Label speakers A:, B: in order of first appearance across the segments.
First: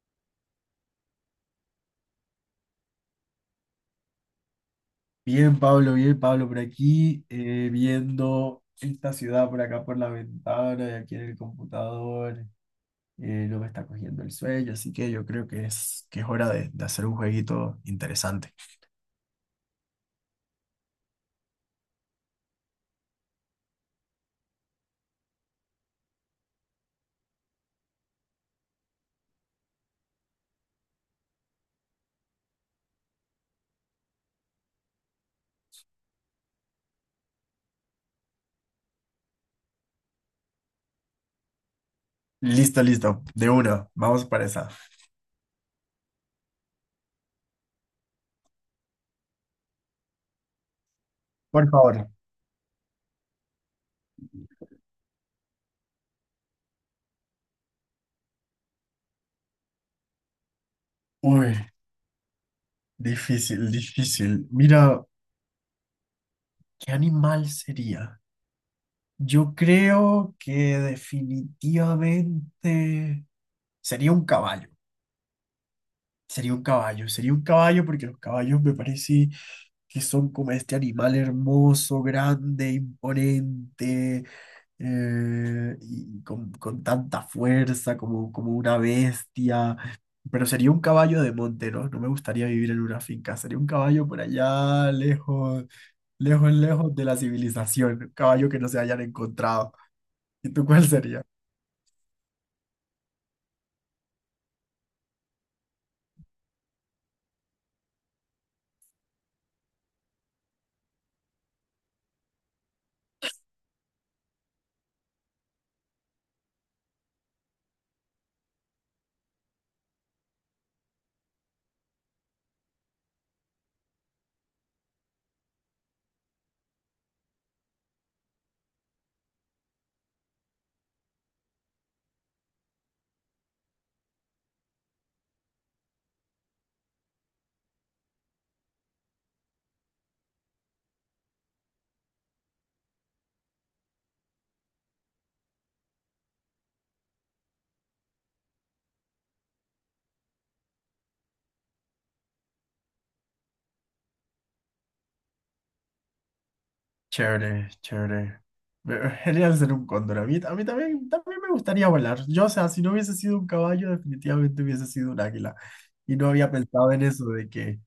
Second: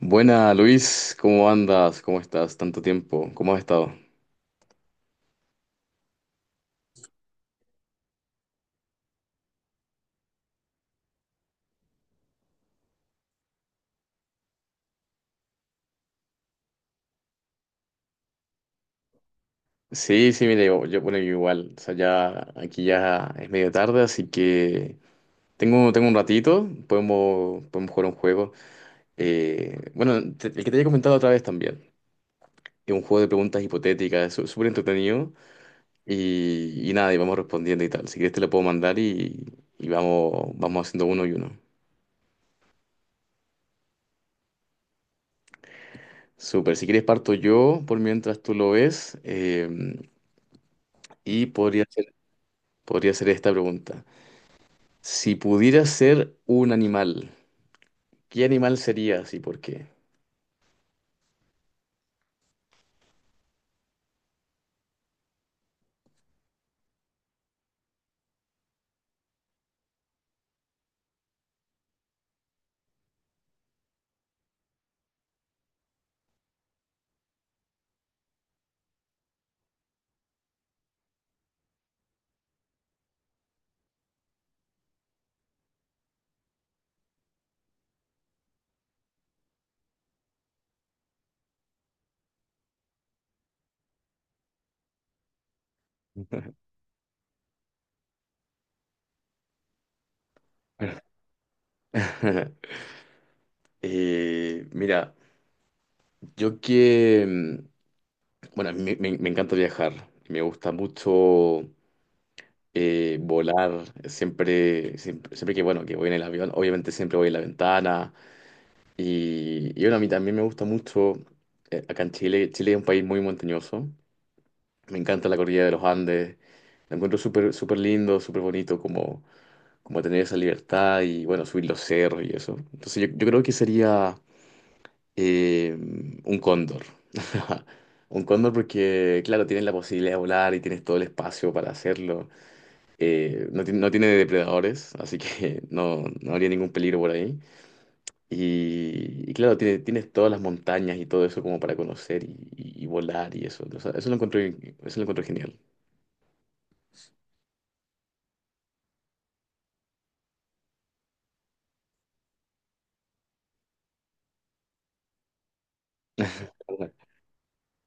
A: Buena, Luis, ¿cómo andas? ¿Cómo estás? Tanto tiempo, ¿cómo has estado?
B: Bien, Pablo, por aquí, viendo esta ciudad por acá por la ventana y aquí en el computador, no me está cogiendo el sueño, así que yo creo que es hora de hacer un jueguito interesante.
A: Sí, sí, mire, yo bueno, yo igual, o sea, ya aquí ya es medio tarde, así que tengo un ratito, podemos jugar un juego. Bueno, el que te había comentado otra vez también, es un juego de preguntas hipotéticas, es súper entretenido y nada, y vamos respondiendo y tal. Si quieres te lo puedo mandar y vamos haciendo uno y uno.
B: Listo, listo, de una, vamos para esa.
A: Súper, si quieres parto yo por mientras tú lo ves y
B: Por
A: podría.
B: favor.
A: Podría ser esta pregunta. Si pudieras ser un animal, ¿qué animal serías y por qué?
B: Uy, difícil, difícil. Mira, ¿qué animal sería? Yo creo que definitivamente sería un caballo. Sería un caballo, sería un caballo porque los caballos me parece que son como este animal hermoso, grande, imponente, y con tanta fuerza como una bestia. Pero sería un caballo de monte, ¿no? No me gustaría vivir en una finca. Sería un caballo por allá, lejos, lejos, lejos de la civilización. Un caballo que no se hayan encontrado. ¿Y tú cuál sería?
A: Mira, yo que, mm, bueno, me encanta viajar, me gusta mucho volar, siempre, siempre, siempre que, bueno, que voy en el avión, obviamente siempre voy en la ventana y bueno, a mí también me gusta mucho, acá en Chile, Chile es un país muy montañoso, me encanta la cordillera de los Andes, lo encuentro súper, súper lindo, súper bonito, como tener esa libertad y bueno, subir los cerros y eso. Entonces yo creo que sería eh, un cóndor. Un cóndor porque, claro, tienes la posibilidad de volar y tienes todo el espacio para hacerlo. No, no tiene depredadores, así que no, no habría ningún peligro por ahí. Y claro, tienes todas las montañas y todo eso como para conocer y volar y eso. O sea, eso lo encuentro genial.
B: Chévere, chévere. Genial ser un cóndor. A mí también, también me gustaría volar. Yo, o sea, si no hubiese sido un caballo, definitivamente hubiese sido un águila. Y no había pensado en eso, de que,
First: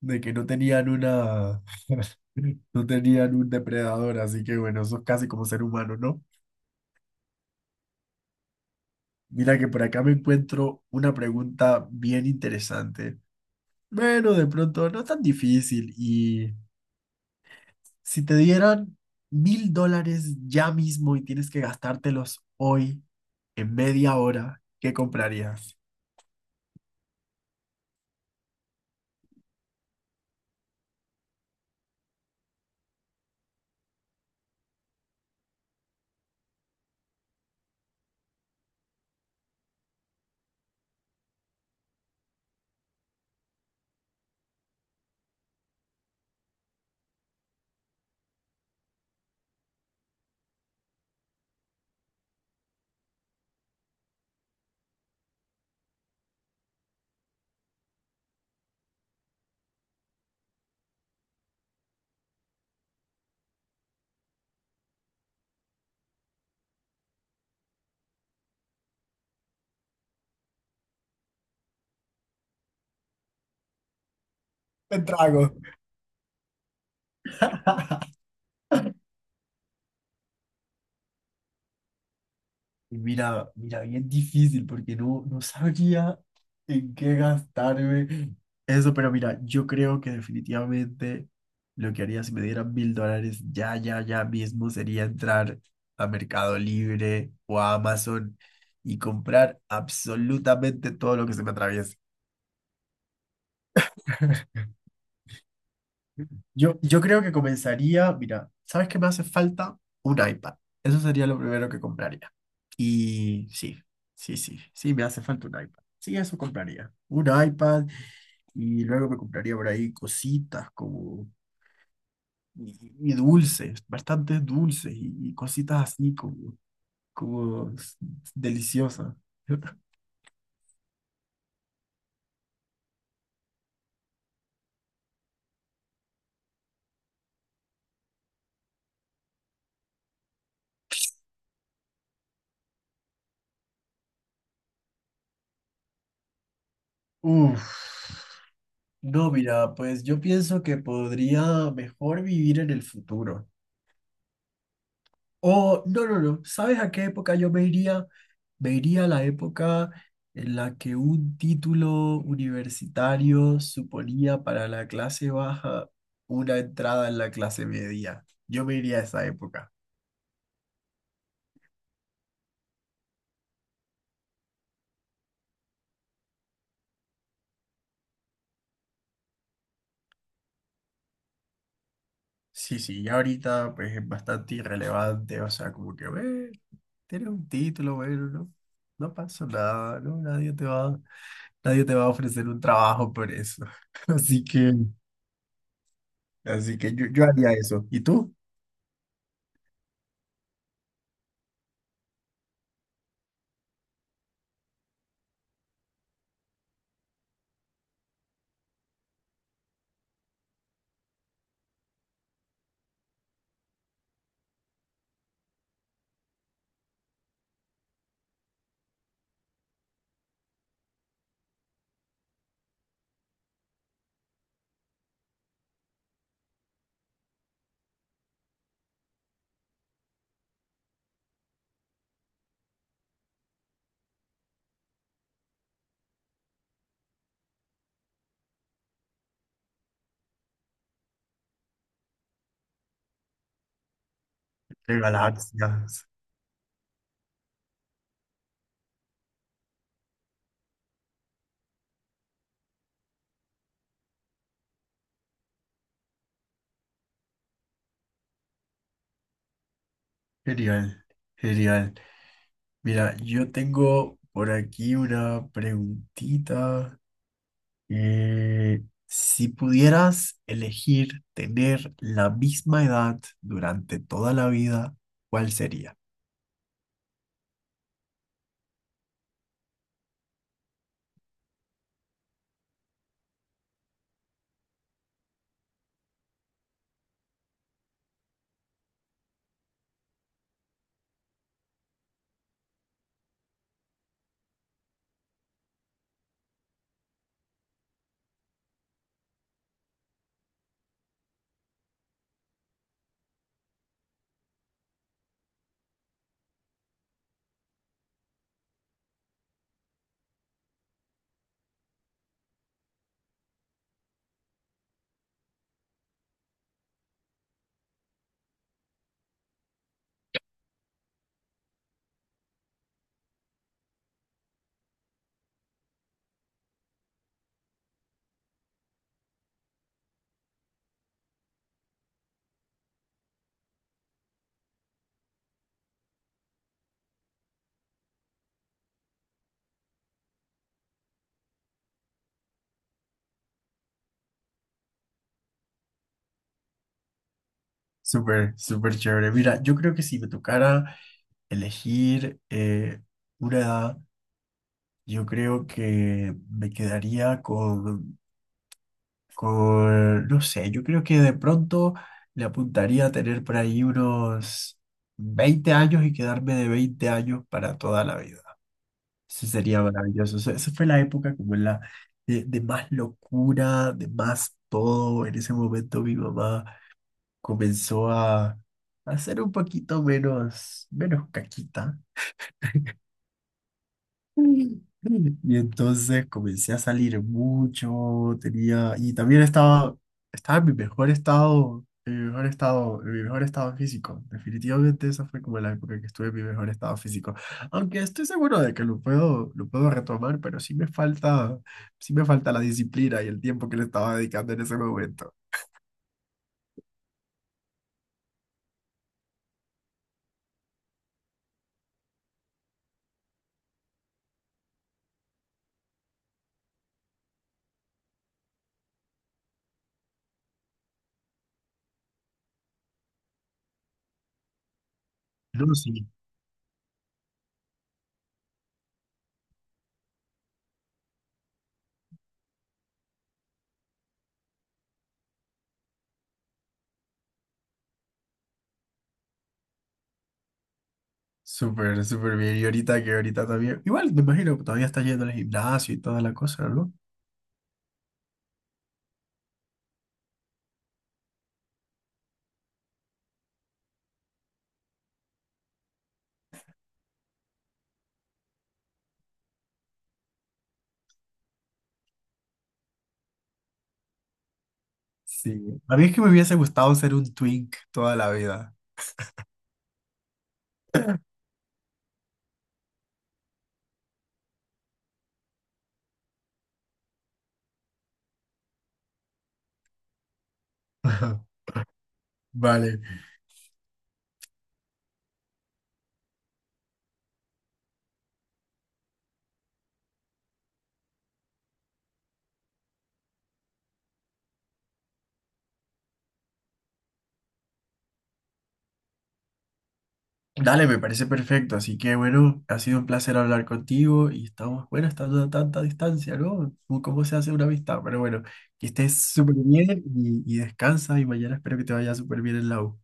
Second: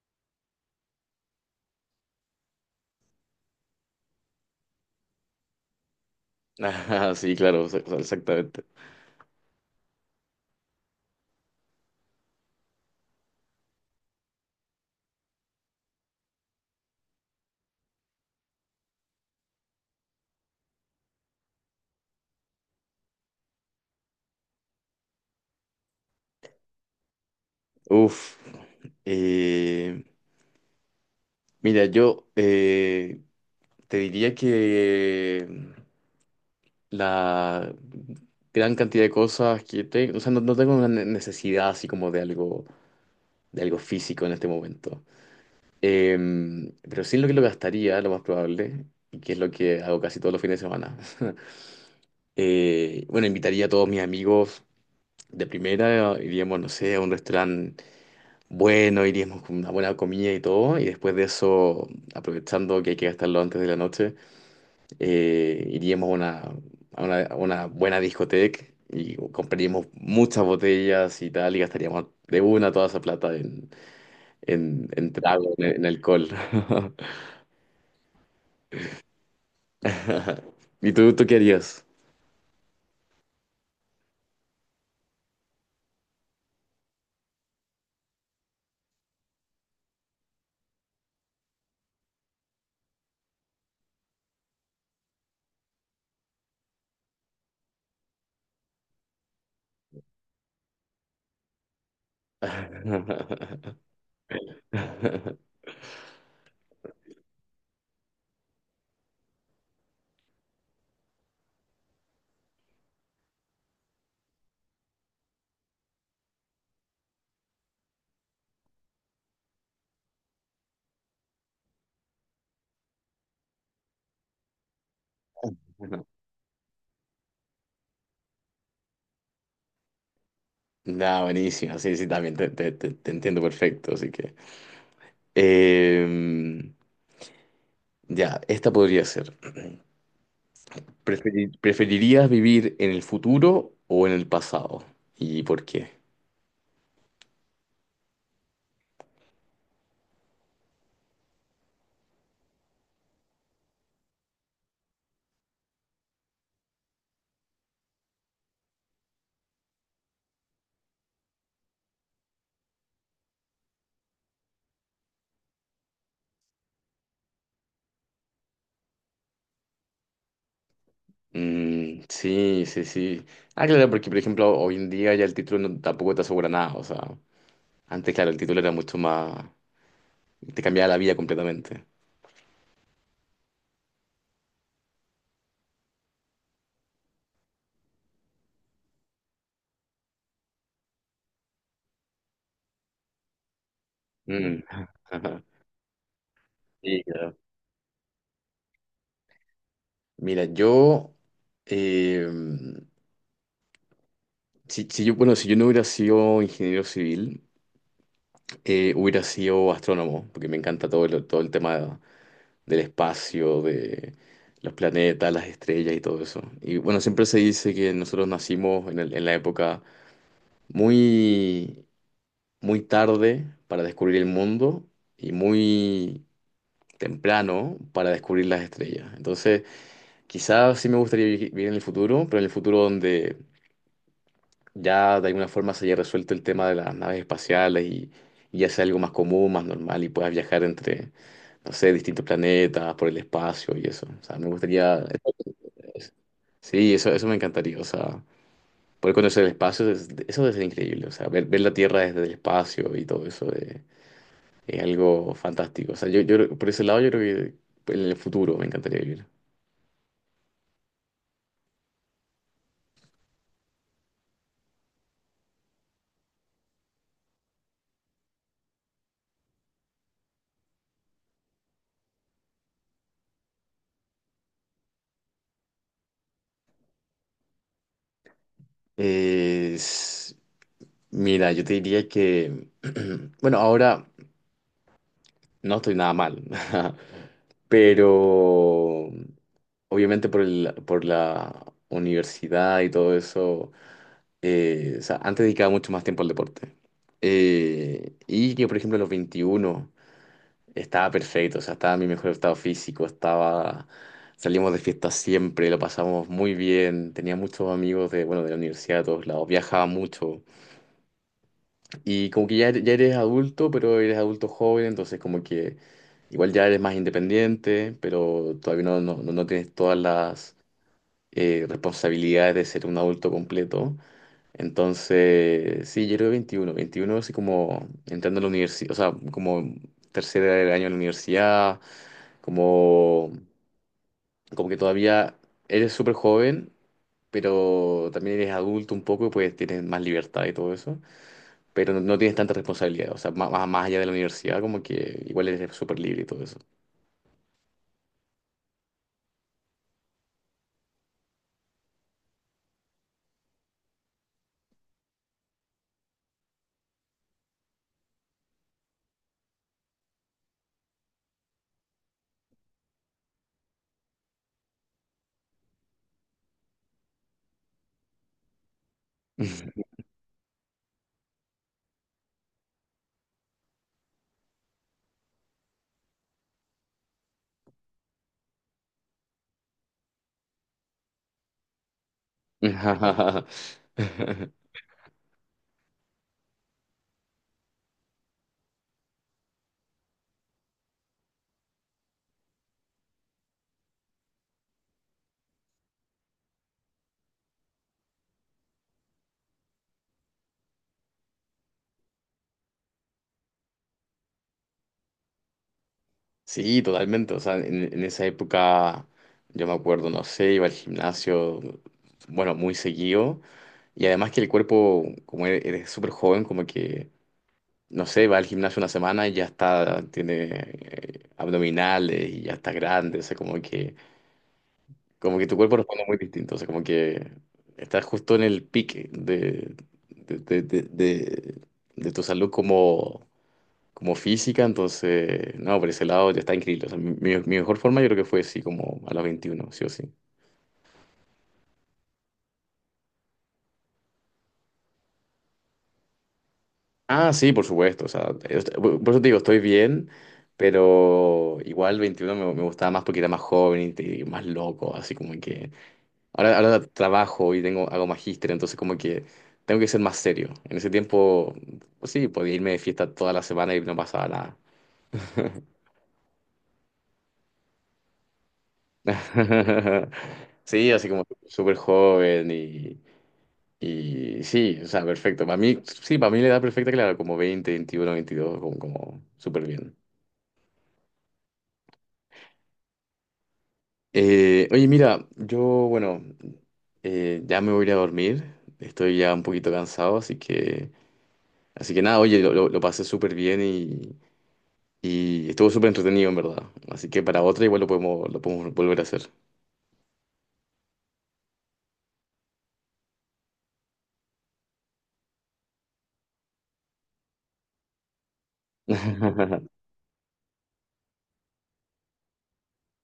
B: de que no tenían no tenían un depredador. Así que bueno, eso es casi como ser humano, ¿no?
A: Ah, sí, claro, o sea, exactamente.
B: Mira que por acá me encuentro una pregunta bien interesante. Bueno, de pronto no es tan difícil. Si te dieran $1.000 ya mismo y tienes que gastártelos hoy, en media hora, ¿qué comprarías?
A: Uf. Eh, Mira, yo te diría que la gran cantidad de cosas que tengo, o sea, no, no tengo una necesidad así como de algo, físico en este momento. Pero sí en lo que lo gastaría, lo más probable, y que es lo que hago casi todos los fines de semana. Bueno, invitaría a todos mis amigos de primera, iríamos, no sé, a un restaurante bueno, iríamos con una buena comida y todo, y después de eso, aprovechando que hay que gastarlo antes de la noche. Iríamos a una, a una buena discoteca y compraríamos muchas botellas y tal, y gastaríamos de una toda esa plata en, en,
B: Me
A: en
B: trago.
A: trago, en alcohol. ¿Y tú qué harías?
B: Y mira, mira, bien difícil porque no sabía en qué gastarme eso, pero mira, yo creo que definitivamente lo que haría si me dieran $1.000 ya, ya, ya mismo sería entrar a Mercado Libre o a Amazon y comprar absolutamente todo lo que se me atraviese. Yo creo que comenzaría, mira, ¿sabes qué me hace falta? Un iPad. Eso sería lo primero que compraría. Y sí, sí, sí, sí, me hace falta un iPad. Sí, eso compraría. Un iPad y luego me compraría por ahí cositas como... Y, y dulces, bastantes dulces y cositas así como deliciosas.
A: Nada, buenísimo. Sí, sí, también te entiendo perfecto. Así que. em, ya, esta podría ser. ¿Preferirías vivir en el futuro o en el pasado? ¿Y por qué?
B: Uf. No, mira, pues yo pienso que podría mejor vivir en el futuro. Oh, no, no, no. ¿Sabes a qué época yo me iría? Me iría a la época en la que un título universitario suponía para la clase baja una entrada en la clase media. Yo me iría a esa época.
A: Mm, sí, sí, sí. Ah, claro, porque por ejemplo hoy en día ya el título tampoco te asegura nada. O sea, antes, claro, el título era mucho más. Te cambiaba la vida completamente.
B: Sí, sí, ya ahorita pues es bastante irrelevante, o sea, como que, "Ve, tienes un título, bueno, no, no pasó nada, no, nadie te va a ofrecer un trabajo por eso." Así
A: Mm.
B: que, así que
A: Sí,
B: yo, yo
A: claro.
B: haría eso. ¿Y tú?
A: Mira, eh, si bueno, si yo no hubiera sido ingeniero civil, hubiera sido astrónomo, porque me encanta todo el tema del espacio, de los planetas, las estrellas y todo eso. Y bueno, siempre se dice que nosotros nacimos en la época muy, muy tarde para descubrir el mundo y muy temprano para descubrir las estrellas. Entonces, quizás sí me gustaría vivir en el futuro, pero en el futuro donde ya de alguna forma se haya resuelto el tema de las naves espaciales y ya sea algo más común, más normal y puedas viajar entre, no sé, distintos planetas, por el espacio y eso. O sea, me
B: De
A: gustaría.
B: galaxia.
A: Sí, eso me encantaría. O sea, poder conocer el espacio, eso debe ser increíble. O sea, ver la Tierra desde el espacio y todo eso es algo fantástico. O sea, por ese lado yo creo que pues, en el futuro me encantaría vivir.
B: Genial, genial. Mira, yo tengo por aquí una preguntita. Si pudieras elegir tener la misma edad durante toda la vida, ¿cuál sería?
A: Es- Mira, yo te diría que, bueno, ahora no estoy nada mal, pero obviamente por la universidad y todo eso, o sea, antes dedicaba mucho más tiempo al deporte. Y que, por ejemplo, a los 21 estaba perfecto, o sea, estaba en mi mejor estado físico, estaba. Salimos de fiesta siempre, lo pasamos muy bien, tenía muchos amigos de, bueno, de la universidad, de todos lados, viajaba mucho. Y como que ya, ya eres adulto, pero eres adulto joven, entonces como que igual ya eres más independiente, pero todavía no tienes todas las responsabilidades de ser un adulto completo. Entonces, sí, yo era 21 21 así como entrando a la universidad, o sea, como tercer año de la universidad como, como que todavía eres súper joven, pero también eres adulto un poco y pues tienes más libertad y todo eso, pero no, no tienes tanta responsabilidad, o sea, más allá de la universidad, como que igual eres súper libre y todo eso.
B: Súper, súper chévere. Mira, yo creo que si me tocara elegir una edad, yo creo que me quedaría con... Con, no sé, yo creo que de pronto le apuntaría a tener por ahí unos 20 años y quedarme de 20 años para toda la vida. Eso sería maravilloso. Eso- Esa fue la época como la de más locura, de más todo. En ese momento mi mamá comenzó a ser un poquito menos, menos caquita. Y entonces comencé a salir mucho, tenía, y también estaba en mi mejor estado, en mi mejor estado, en mi mejor estado físico. Definitivamente esa fue como la época que estuve en mi mejor estado físico. Aunque estoy seguro de que lo puedo retomar, pero sí me falta la disciplina y el tiempo que le estaba dedicando en ese momento.
A: Sí, totalmente. O sea, en esa época yo me acuerdo, no sé, iba al gimnasio, bueno, muy seguido. Y además que el cuerpo, como eres súper joven, como que no sé, va al gimnasio una semana y ya está, tiene abdominales y ya está grande, o sea, como que, tu
B: No,
A: cuerpo responde
B: sí.
A: muy distinto, o sea, como que estás justo en el pique de, de, de, de- de tu salud como física, entonces, no, por ese lado ya está increíble, o sea, mi mejor forma yo creo que fue así como a los 21 sí o sí.
B: Súper, súper bien. Y ahorita que ahorita también, igual me imagino que todavía está yendo al gimnasio y toda la cosa, ¿no?
A: Ah, sí, por supuesto, o sea, por eso te digo, estoy bien. Pero igual 21 me gustaba más porque era más joven y más loco, así como que ahora trabajo y tengo, hago magíster, entonces como que tengo que ser más serio. En ese tiempo, pues sí, podía irme de fiesta toda la semana y no pasaba nada.
B: Sí. A mí es que me hubiese gustado ser un twink toda la vida.
A: Sí, así como súper joven y sí, o sea, perfecto. Para mí, sí, para mí la edad perfecta, claro, como 20, 21, 22, como súper bien.
B: Ajá, vale.
A: Oye, mira, bueno, ya me voy a ir a dormir. Estoy ya un poquito cansado, así que nada, oye, lo pasé súper bien y estuvo súper entretenido, en verdad. Así que para otra igual lo podemos volver a hacer.
B: Dale, me parece perfecto. Así que bueno, ha sido un placer hablar contigo y estamos, bueno, estando a tanta distancia, ¿no? Como ¿cómo se hace una amistad? Pero bueno, que estés súper bien y descansa y mañana espero que te vaya súper bien en la U.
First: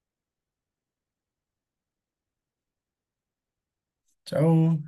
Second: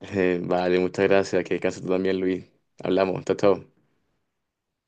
A: Vale, muchas gracias. Que descanses tú también, Luis. Hablamos. Chao, chao.
B: Chao.